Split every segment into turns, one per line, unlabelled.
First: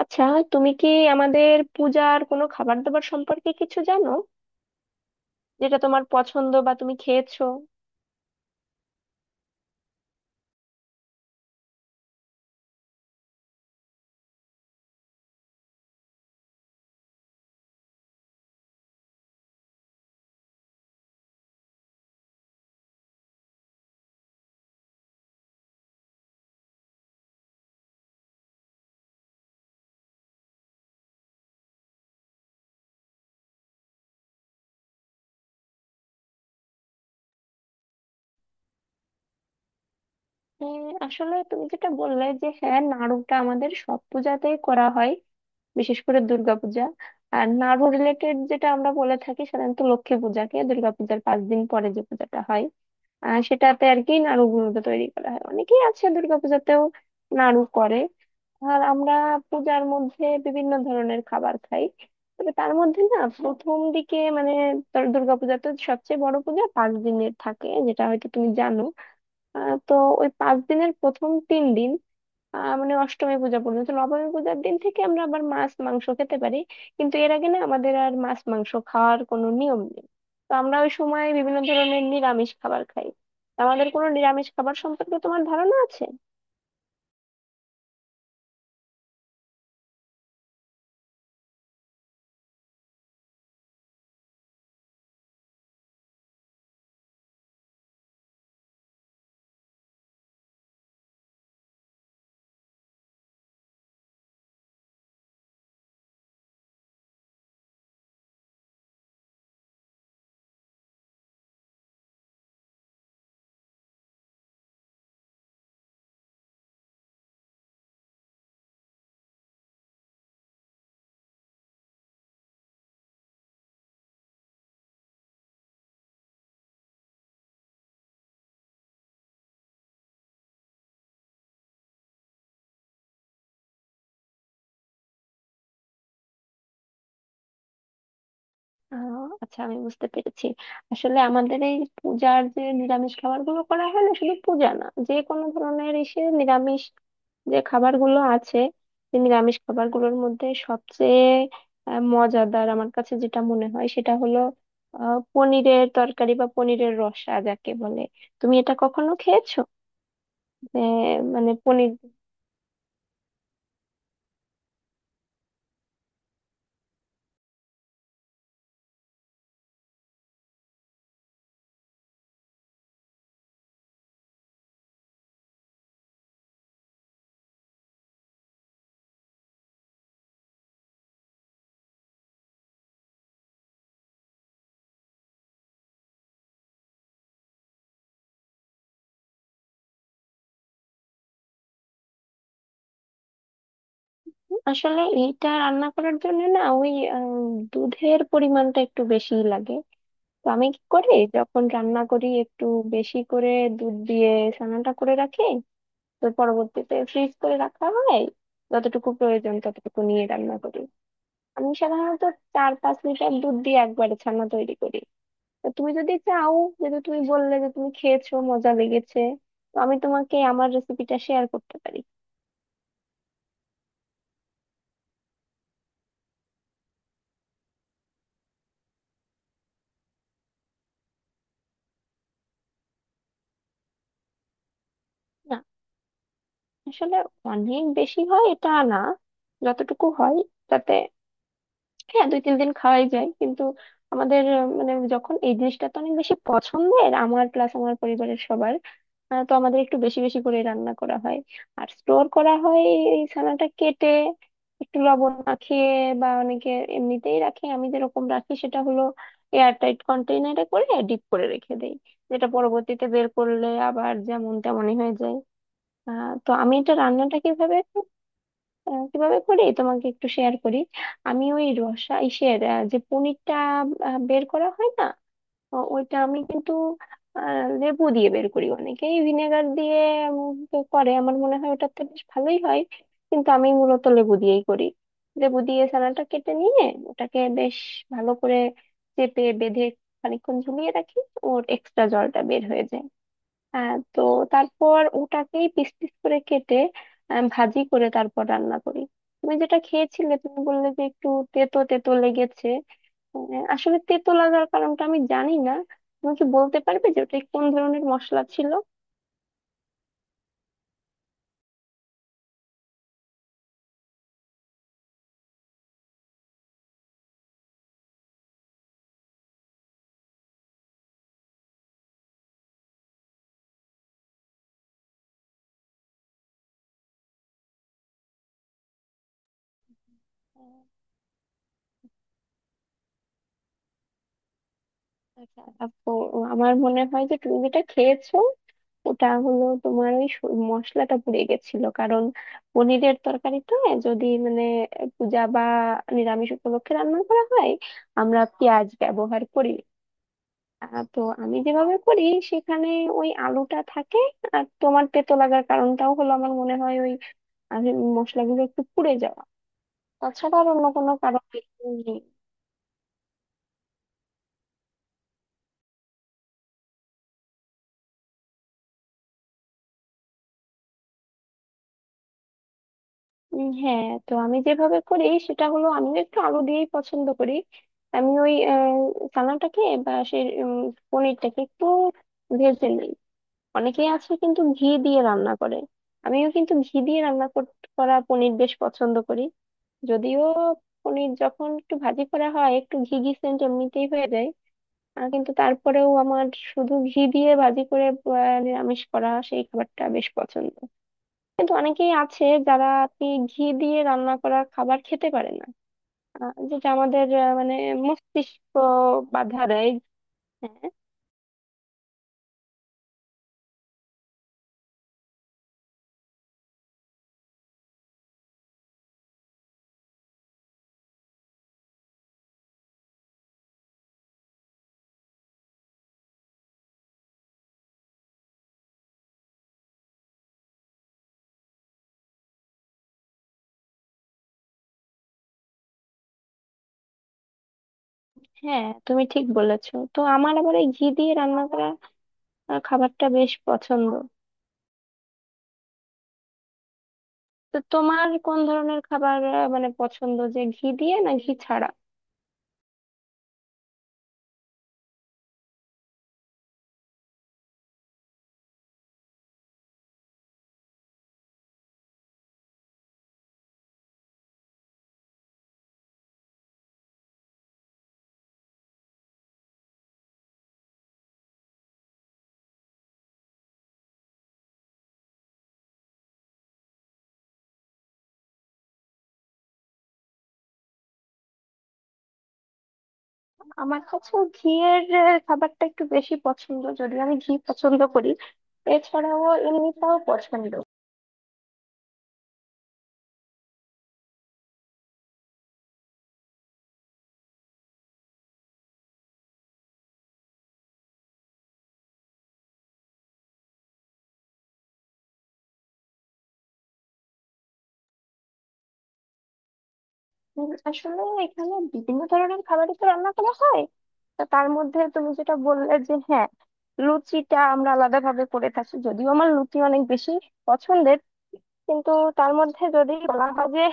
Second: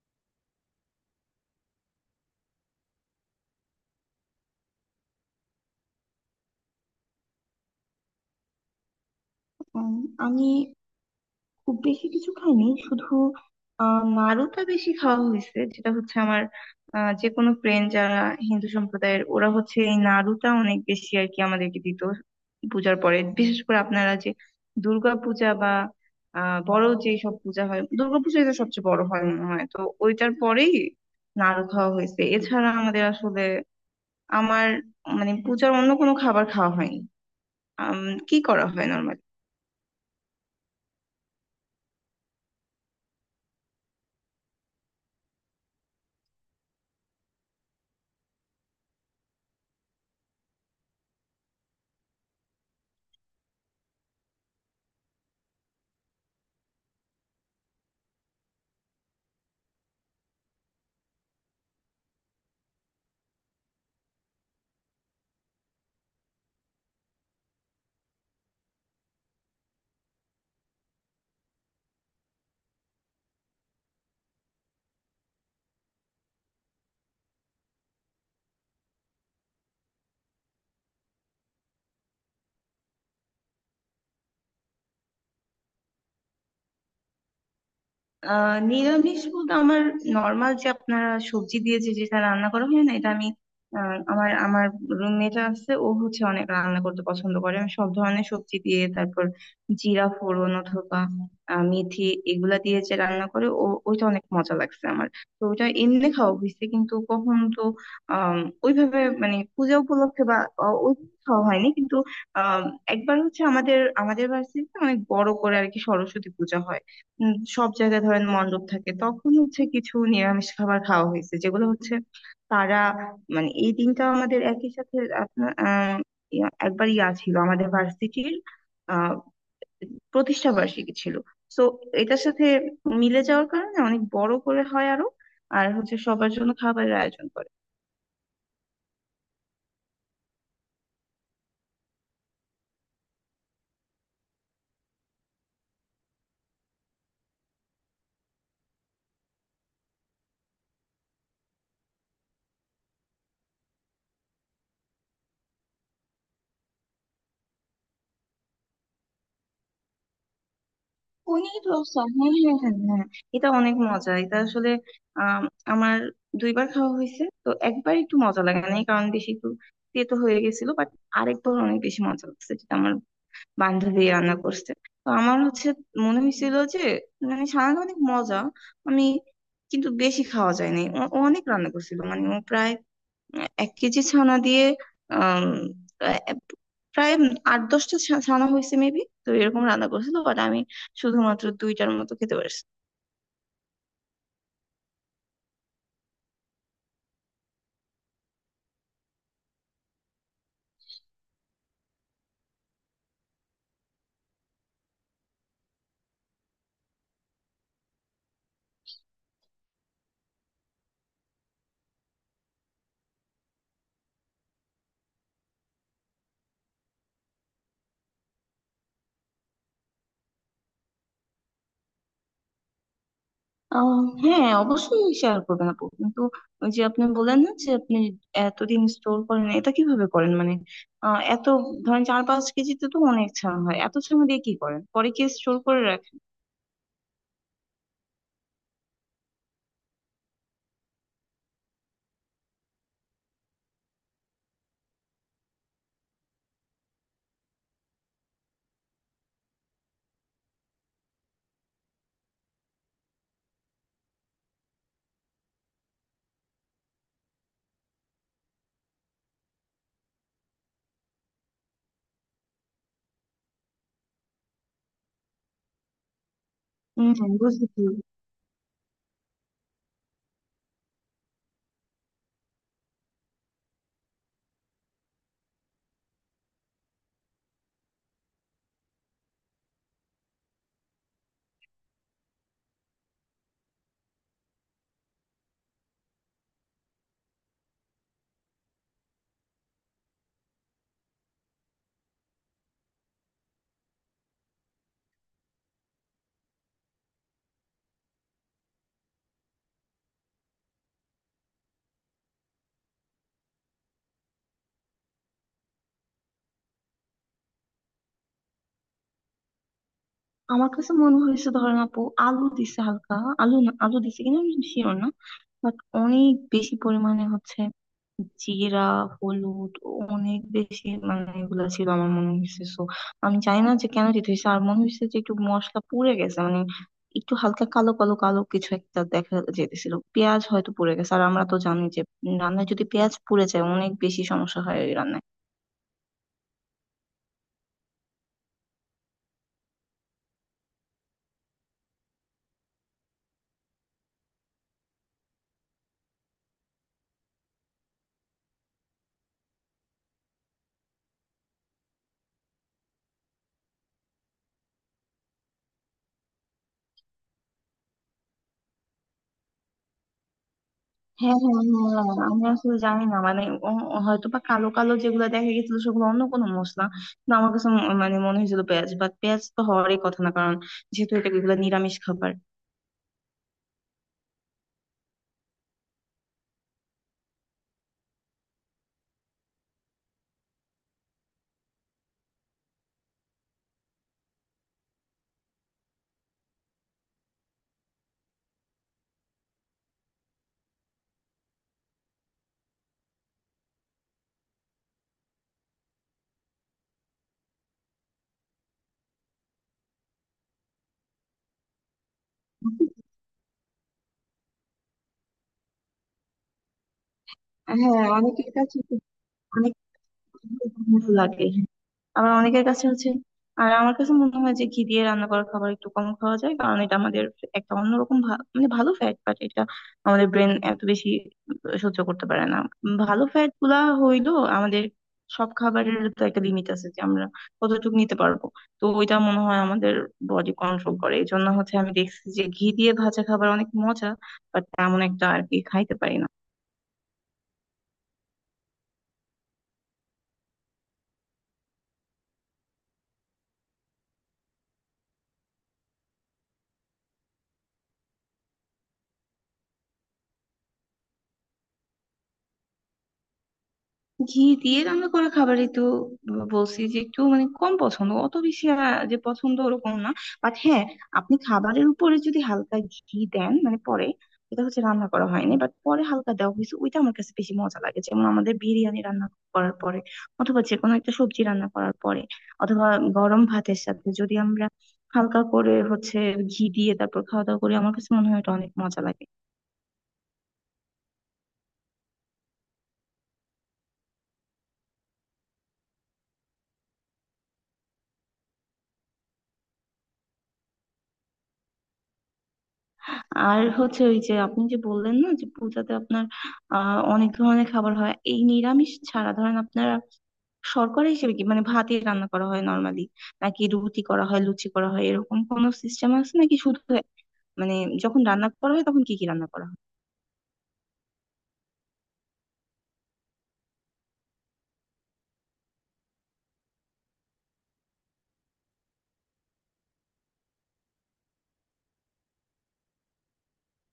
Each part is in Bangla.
আচ্ছা, তুমি কি আমাদের পূজার কোনো খাবার দাবার সম্পর্কে কিছু জানো, যেটা তোমার পছন্দ বা তুমি খেয়েছো?
উম, আমি খুব বেশি কিছু খাইনি। শুধু নাড়ুটা বেশি খাওয়া হয়েছে, যেটা হচ্ছে আমার যে কোনো ফ্রেন্ড যারা হিন্দু সম্প্রদায়ের, ওরা হচ্ছে এই নাড়ুটা অনেক বেশি আর কি আমাদেরকে দিত পূজার পরে। বিশেষ করে আপনারা যে দুর্গা পূজা বা বড় যে সব পূজা হয়, দুর্গাপূজাই তো সবচেয়ে বড় হয় মনে হয় তো, ওইটার পরেই নাড়ু খাওয়া হয়েছে। এছাড়া আমাদের আসলে আমার মানে পূজার অন্য কোনো খাবার খাওয়া হয়নি। আম, কি করা হয় নর্মালি?
হ্যাঁ, আসলে তুমি যেটা বললে যে হ্যাঁ, নাড়ুটা আমাদের সব পূজাতেই করা হয়, বিশেষ করে দুর্গাপূজা। আর নাড়ু রিলেটেড যেটা আমরা বলে থাকি, সাধারণত লক্ষ্মী পূজাকে দুর্গাপূজার 5 দিন পরে যে পূজাটা হয়, সেটাতে আর কি নাড়ু গুঁড়োটা তৈরি করা হয়। অনেকেই আছে দুর্গাপূজাতেও নাড়ু করে। আর আমরা পূজার মধ্যে বিভিন্ন ধরনের খাবার খাই, তবে তার মধ্যে না, প্রথম দিকে মানে তোর দুর্গাপূজা তো সবচেয়ে বড় পূজা, 5 দিনের থাকে, যেটা হয়তো তুমি জানো। তো ওই 5 দিনের প্রথম 3 দিন, মানে অষ্টমী পূজা পর্যন্ত, নবমী পূজার দিন থেকে আমরা আবার মাছ মাংস খেতে পারি, কিন্তু এর আগে না আমাদের আর মাছ মাংস খাওয়ার কোনো নিয়ম নেই। তো আমরা ওই সময় বিভিন্ন ধরনের নিরামিষ খাবার খাই। আমাদের কোনো নিরামিষ খাবার সম্পর্কে তোমার ধারণা আছে?
নিরামিষ বলতে আমার নর্মাল যে আপনারা সবজি দিয়ে যে যেটা রান্না করা হয় না, এটা আমি আহ, আমার আমার রুমমেট আছে, ও হচ্ছে অনেক রান্না করতে পছন্দ করে। আমি সব ধরনের সবজি দিয়ে তারপর জিরা ফোড়ন অথবা মেথি এগুলা দিয়ে যে রান্না করে ও, ওইটা অনেক মজা লাগছে আমার। তো ওটা এমনি খাওয়া হয়েছে, কিন্তু কখন তো আহ ওইভাবে মানে পূজা উপলক্ষে বা আহ, ওই খাওয়া হয়নি, কিন্তু আহ একবার হচ্ছে আমাদের আমাদের বাড়িতে অনেক বড় করে আর কি সরস্বতী পূজা হয়। সব জায়গায় ধরেন মণ্ডপ থাকে, তখন হচ্ছে কিছু নিরামিষ খাবার খাওয়া হয়েছে, যেগুলো হচ্ছে তারা মানে এই দিনটা আমাদের একই সাথে আপনার একবার ইয়া ছিল আমাদের ভার্সিটির আহ প্রতিষ্ঠা বার্ষিকী ছিল। তো এটার সাথে মিলে যাওয়ার কারণে অনেক বড় করে হয় আরো, আর হচ্ছে সবার জন্য খাবারের আয়োজন করে।
আহ আচ্ছা, আমি বুঝতে পেরেছি। আসলে আমাদের এই পূজার যে নিরামিষ খাবার গুলো করা হয়, না শুধু পূজা না, যে কোনো ধরনের এসে নিরামিষ যে খাবারগুলো আছে, যে নিরামিষ খাবারগুলোর মধ্যে সবচেয়ে মজাদার আমার কাছে যেটা মনে হয় সেটা হলো পনিরের তরকারি বা পনিরের রসা যাকে বলে। তুমি এটা কখনো খেয়েছো? যে, মানে
পনির
পনির
রসা,
দিয়ে?
হ্যাঁ হ্যাঁ হ্যাঁ হ্যাঁ, এটা অনেক মজা। এটা আসলে আম, আমার দুইবার খাওয়া হয়েছে তো। একবার একটু মজা লাগে না, কারণ বেশি একটু তেতো হয়ে গেছিল, বাট আরেকবার অনেক বেশি মজা লাগছে, যেটা আমার বান্ধবী রান্না করছে। তো আমার হচ্ছে মনে হয়েছিল যে মানে সারাটা অনেক মজা, আমি কিন্তু বেশি খাওয়া যায় নাই। ও ও অনেক রান্না করছিল, মানে ও প্রায় এক কেজি ছানা দিয়ে আম, আহ, প্রায় আট দশটা ছানা হয়েছে মেবি, তো এরকম রান্না করেছিল, বাট আমি শুধুমাত্র দুইটার মতো খেতে পারছি।
আসলে এইটা রান্না করার জন্য না, ওই দুধের পরিমাণটা একটু বেশিই লাগে। তো আমি কি করি, যখন রান্না করি একটু বেশি করে দুধ দিয়ে ছানাটা করে রাখি। তো পরবর্তীতে ফ্রিজ করে রাখা হয়, যতটুকু প্রয়োজন ততটুকু নিয়ে রান্না করি। আমি সাধারণত 4-5 লিটার দুধ দিয়ে একবারে ছানা তৈরি করি। তো তুমি যদি চাও, যেহেতু তুমি বললে যে তুমি খেয়েছো, মজা লেগেছে, তো আমি তোমাকে আমার রেসিপিটা শেয়ার করতে পারি।
আহ, হ্যাঁ অবশ্যই শেয়ার করবেন আপু, কিন্তু ওই যে আপনি বললেন না যে আপনি এতদিন স্টোর করেন, এটা কিভাবে করেন মানে এত ধরেন চার পাঁচ কেজিতে তো অনেক ছানা হয়, এত ছানা দিয়ে কি করেন পরে? কি
না,
স্টোর করে রাখেন?
আসলে অনেক বেশি হয় এটা না, যতটুকু হয় তাতে হ্যাঁ, 2-3 দিন খাওয়াই যায়, কিন্তু আমাদের মানে যখন এই জিনিসটা তো অনেক বেশি পছন্দের আমার প্লাস আমার পরিবারের সবার, তো আমাদের একটু বেশি বেশি করে রান্না করা হয় আর স্টোর করা হয়। এই ছানাটা কেটে একটু লবণ মাখিয়ে বা অনেকে এমনিতেই রাখে। আমি যেরকম রাখি সেটা হলো এয়ার টাইট কন্টেইনারে করে ডিপ করে রেখে দেই, যেটা পরবর্তীতে বের করলে আবার যেমন তেমনই হয়ে যায়। তো আমি এটা
হম,
রান্নাটা কিভাবে,
বুঝেছি।
কিভাবে করি তোমাকে একটু শেয়ার করি। আমি ওই রসা ইসের যে পনিরটা বের করা হয় না, ওইটা আমি কিন্তু লেবু দিয়ে বের করি। অনেকেই ভিনেগার দিয়ে তো করে, আমার মনে হয় ওটাতে বেশ ভালোই হয়, কিন্তু আমি মূলত লেবু দিয়েই করি। লেবু দিয়ে ছানাটা কেটে নিয়ে ওটাকে বেশ ভালো করে চেপে বেঁধে খানিকক্ষণ ঝুলিয়ে রাখি, ওর এক্সট্রা জলটা বের হয়ে যায়। তো তারপর ওটাকেই পিস পিস করে কেটে ভাজি করে তারপর রান্না করি। তুমি যেটা খেয়েছিলে, তুমি বললে যে একটু তেতো তেতো লেগেছে, আসলে তেতো লাগার কারণটা আমি জানি না। তুমি কি বলতে পারবে যে ওটা কোন ধরনের মশলা ছিল?
আমার কাছে মনে হয়েছে ধরেন আপু আলু দিছে হালকা, আলু না, আলু দিছে কিনা আমি শিওর না, বাট অনেক বেশি পরিমাণে হচ্ছে জিরা, হলুদ অনেক বেশি, মানে এগুলা ছিল আমার মনে হয়েছে। সো আমি জানি না যে কেন দিতে হয়েছে, আর মনে হয়েছে যে একটু মশলা পুড়ে গেছে, মানে একটু হালকা কালো কালো কালো কিছু একটা দেখা যেতেছিল, পেঁয়াজ হয়তো পুড়ে গেছে, আর আমরা তো জানি যে রান্নায় যদি পেঁয়াজ পুড়ে যায় অনেক বেশি সমস্যা হয় রান্নায়।
আচ্ছা, আপু, আমার মনে হয় যে তুমি যেটা খেয়েছো, ওটা হলো তোমার ওই মশলাটা পুড়ে গেছিল, কারণ পনিরের তরকারিতে যদি মানে পূজা বা নিরামিষ উপলক্ষে রান্না করা হয়, আমরা পেঁয়াজ ব্যবহার করি। তো আমি যেভাবে করি সেখানে ওই আলুটা থাকে, আর তোমার তেতো লাগার কারণটাও হলো আমার মনে হয় ওই আহ, মশলাগুলো একটু পুড়ে যাওয়া, তাছাড়া আর অন্য কোনো
হ্যাঁ
কারণ
হ্যাঁ হ্যাঁ,
নেই।
আমি আসলে জানি না মানে হয়তো বা কালো কালো যেগুলো দেখা গেছিল সেগুলো অন্য কোনো মশলা, কিন্তু আমার কাছে মানে মনে হয়েছিল পেঁয়াজ, বাট পেঁয়াজ তো হওয়ারই কথা না, কারণ যেহেতু এটা এগুলো নিরামিষ খাবার।
হ্যাঁ, তো আমি যেভাবে করি সেটা হলো আমি একটু আলু দিয়েই পছন্দ করি। আমি ওই চানাটাকে বা সেই পনিরটাকে একটু ভেজে নিই। অনেকেই আছে কিন্তু ঘি দিয়ে রান্না করে, আমিও কিন্তু ঘি দিয়ে করা পনির বেশ পছন্দ করি। যদিও পনির যখন একটু ভাজি করা হয় একটু ঘি ঘি সেন্ট এমনিতেই হয়ে যায়, কিন্তু তারপরেও আমার শুধু ঘি দিয়ে ভাজি করে নিরামিষ করা সেই খাবারটা বেশ পছন্দ। কিন্তু অনেকেই আছে যারা আর কি ঘি দিয়ে রান্না করা খাবার খেতে পারে না, যেটা আমাদের মানে
হ্যাঁ, অনেকের
মস্তিষ্ক
কাছে তো
বাধা
অনেক
দেয়। হ্যাঁ।
ভালো লাগে, আবার অনেকের কাছে হচ্ছে। আর আমার কাছে মনে হয় যে ঘি দিয়ে রান্না করা খাবার একটু কম খাওয়া যায়, কারণ এটা আমাদের একটা অন্যরকম মানে ভালো ফ্যাট, বাট এটা আমাদের ব্রেন এত বেশি সহ্য করতে পারে না। ভালো ফ্যাট গুলা হইলো আমাদের, সব খাবারের তো একটা লিমিট আছে যে আমরা কতটুকু নিতে পারবো। তো ওইটা মনে হয় আমাদের বডি কন্ট্রোল করে, এই জন্য হচ্ছে আমি দেখছি যে ঘি দিয়ে ভাজা খাবার অনেক মজা, বাট তেমন একটা আর কি খাইতে পারি না।
হ্যাঁ, তুমি ঠিক বলেছো। তো আমার আবার এই ঘি দিয়ে রান্না করা খাবারটা বেশ পছন্দ। তো তোমার কোন ধরনের খাবার মানে পছন্দ, যে ঘি দিয়ে না ঘি ছাড়া?
ঘি দিয়ে রান্না করা খাবারই তো বলছি যে একটু মানে কম পছন্দ, অত বেশি যে পছন্দ ওরকম না, বাট হ্যাঁ, আপনি খাবারের উপরে যদি হালকা ঘি দেন মানে পরে, এটা হচ্ছে রান্না করা হয়নি, বাট পরে হালকা দেওয়া হয়েছে, ওইটা আমার কাছে বেশি মজা লাগে। যেমন আমাদের বিরিয়ানি রান্না করার পরে অথবা যে কোনো একটা সবজি রান্না করার পরে অথবা গরম ভাতের সাথে যদি আমরা হালকা করে হচ্ছে ঘি দিয়ে তারপর খাওয়া দাওয়া করি, আমার কাছে মনে হয় এটা অনেক মজা লাগে।
আমার কাছে ঘিয়ের খাবারটা একটু বেশি পছন্দ, যদিও আমি ঘি পছন্দ করি, এছাড়াও এমনিটাও পছন্দ।
আর হচ্ছে ওই যে আপনি যে বললেন না যে পূজাতে আপনার অনেক ধরনের খাবার হয় এই নিরামিষ ছাড়া, ধরেন আপনারা শর্করা হিসেবে কি মানে ভাতই রান্না করা হয় নর্মালি, নাকি রুটি করা হয়, লুচি করা হয়, এরকম কোনো সিস্টেম আছে নাকি শুধু মানে যখন রান্না করা হয় তখন কি কি রান্না করা হয়?
আসলে এখানে বিভিন্ন ধরনের খাবারই তো রান্না করা হয়। তা তার মধ্যে তুমি যেটা বললে যে হ্যাঁ, লুচিটা আমরা আলাদা ভাবে করে থাকি, যদিও আমার লুচি অনেক বেশি পছন্দের। কিন্তু তার মধ্যে যদি বলা হয় যে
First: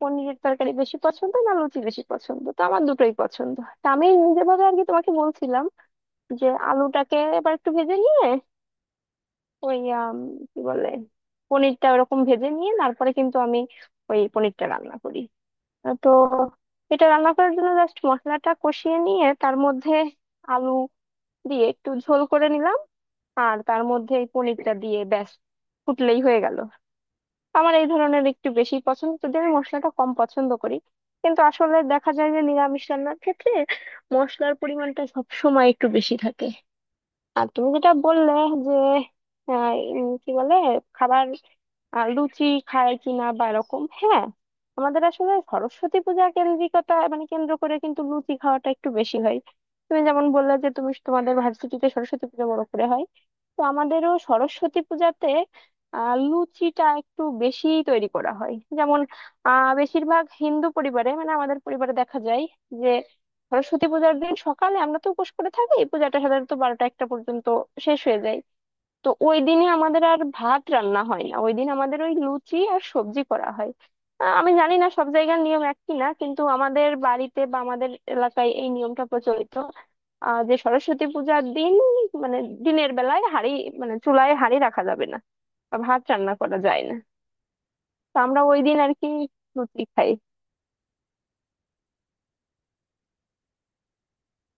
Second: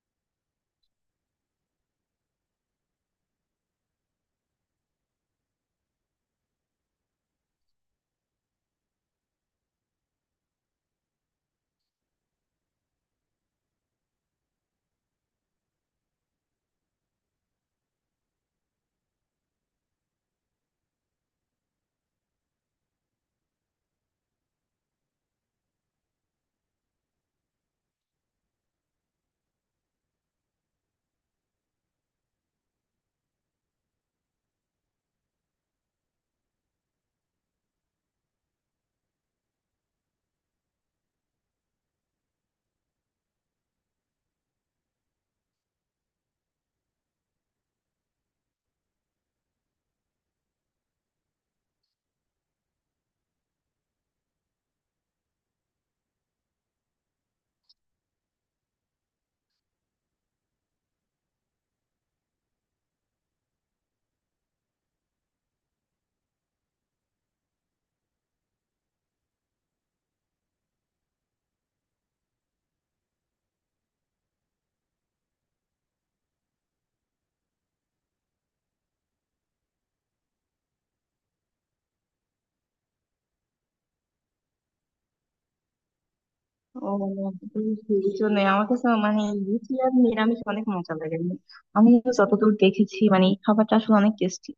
পনিরের তরকারি বেশি পছন্দ না লুচি বেশি পছন্দ, তো আমার দুটোই পছন্দ। তা আমি নিজের ভাবে আর কি তোমাকে বলছিলাম যে আলুটাকে এবার একটু ভেজে নিয়ে ওই কি বলে, পনিরটা ওরকম ভেজে নিয়ে তারপরে কিন্তু আমি ওই পনিরটা রান্না করি। তো এটা রান্না করার জন্য জাস্ট মশলাটা কষিয়ে নিয়ে তার মধ্যে আলু দিয়ে একটু ঝোল করে নিলাম, আর তার মধ্যে এই পনিরটা দিয়ে ব্যাস, ফুটলেই হয়ে গেল। আমার এই ধরনের একটু বেশি পছন্দ, যদি আমি মশলাটা কম পছন্দ করি, কিন্তু আসলে দেখা যায় যে নিরামিষ রান্নার ক্ষেত্রে মশলার পরিমাণটা সব সময় একটু বেশি থাকে। আর তুমি যেটা বললে যে আহ, কি বলে, খাবার, লুচি খায় কিনা বা এরকম, হ্যাঁ, আমাদের আসলে সরস্বতী পূজা কেন্দ্রিকতা মানে কেন্দ্র করে কিন্তু লুচি খাওয়াটা একটু বেশি হয়। তুমি যেমন বললে যে তুমি তোমাদের ভার্সিটিতে সরস্বতী পূজা বড় করে হয়, তো আমাদেরও সরস্বতী পূজাতে লুচিটা একটু বেশি তৈরি করা হয়। যেমন বেশিরভাগ হিন্দু পরিবারে মানে আমাদের পরিবারে দেখা যায় যে সরস্বতী পূজার দিন সকালে আমরা তো উপোস করে থাকি, পূজাটা সাধারণত 12টা-1টা পর্যন্ত শেষ হয়ে যায়। তো ওই দিনে আমাদের আর ভাত রান্না হয় না, ওই দিন আমাদের ওই লুচি আর সবজি করা হয়। আমি জানি না সব জায়গার নিয়ম একই না, কিন্তু আমাদের বাড়িতে বা আমাদের এলাকায় এই নিয়মটা প্রচলিত যে সরস্বতী পূজার দিন মানে দিনের বেলায় হাঁড়ি, মানে চুলায় হাঁড়ি রাখা যাবে না বা ভাত রান্না করা যায়
ও,
না।
বুঝছি, এই
তো
জন্য
আমরা ওই
আমার
দিন
কাছে
আর কি
মানে লুচি
লুচি
আর
খাই।
নিরামিষ অনেক মজা লাগে। আমি যতদূর দেখেছি মানে এই খাবারটা আসলে অনেক টেস্টি।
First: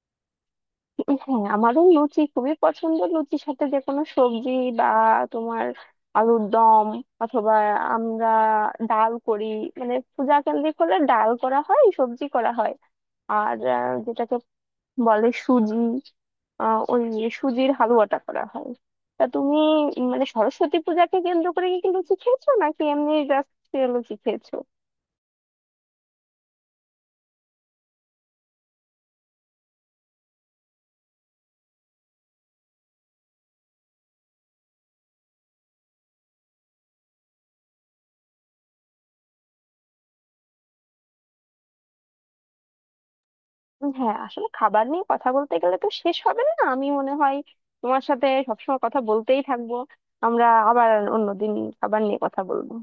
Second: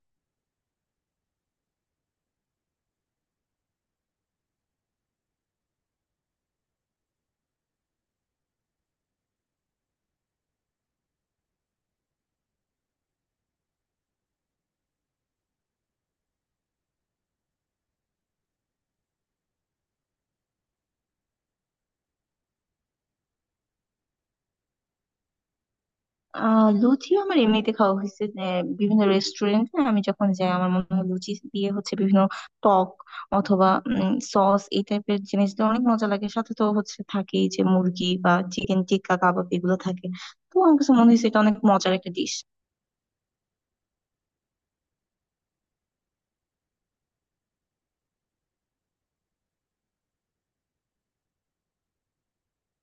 হ্যাঁ, আমারও লুচি খুবই পছন্দ। লুচির সাথে যে কোনো সবজি বা তোমার আলুর দম, অথবা আমরা ডাল করি, মানে পূজা কেন্দ্রিক হলে ডাল করা হয়, সবজি করা হয়। আর যেটাকে বলে সুজি, ওই সুজির হালুয়াটা করা হয়। তা তুমি মানে সরস্বতী পূজাকে কেন্দ্র করে কি কি লুচি খেয়েছো নাকি এমনি জাস্ট লুচি খেয়েছো?
লুচি আমার এমনিতে খাওয়া হয়েছে যে বিভিন্ন রেস্টুরেন্টে আমি যখন যাই, আমার মনে হয় লুচি দিয়ে হচ্ছে বিভিন্ন টক অথবা সস এই টাইপের জিনিস দিয়ে অনেক মজা লাগে, সাথে তো হচ্ছে থাকেই যে মুরগি বা চিকেন টিক্কা কাবাব এগুলো থাকে। তো আমার কাছে মনে হয়েছে এটা অনেক মজার একটা ডিশ।
হ্যাঁ, আসলে খাবার নিয়ে কথা বলতে গেলে তো শেষ হবে না, আমি মনে হয় তোমার সাথে সবসময় কথা বলতেই থাকবো। আমরা আবার অন্যদিন খাবার নিয়ে কথা বলবো।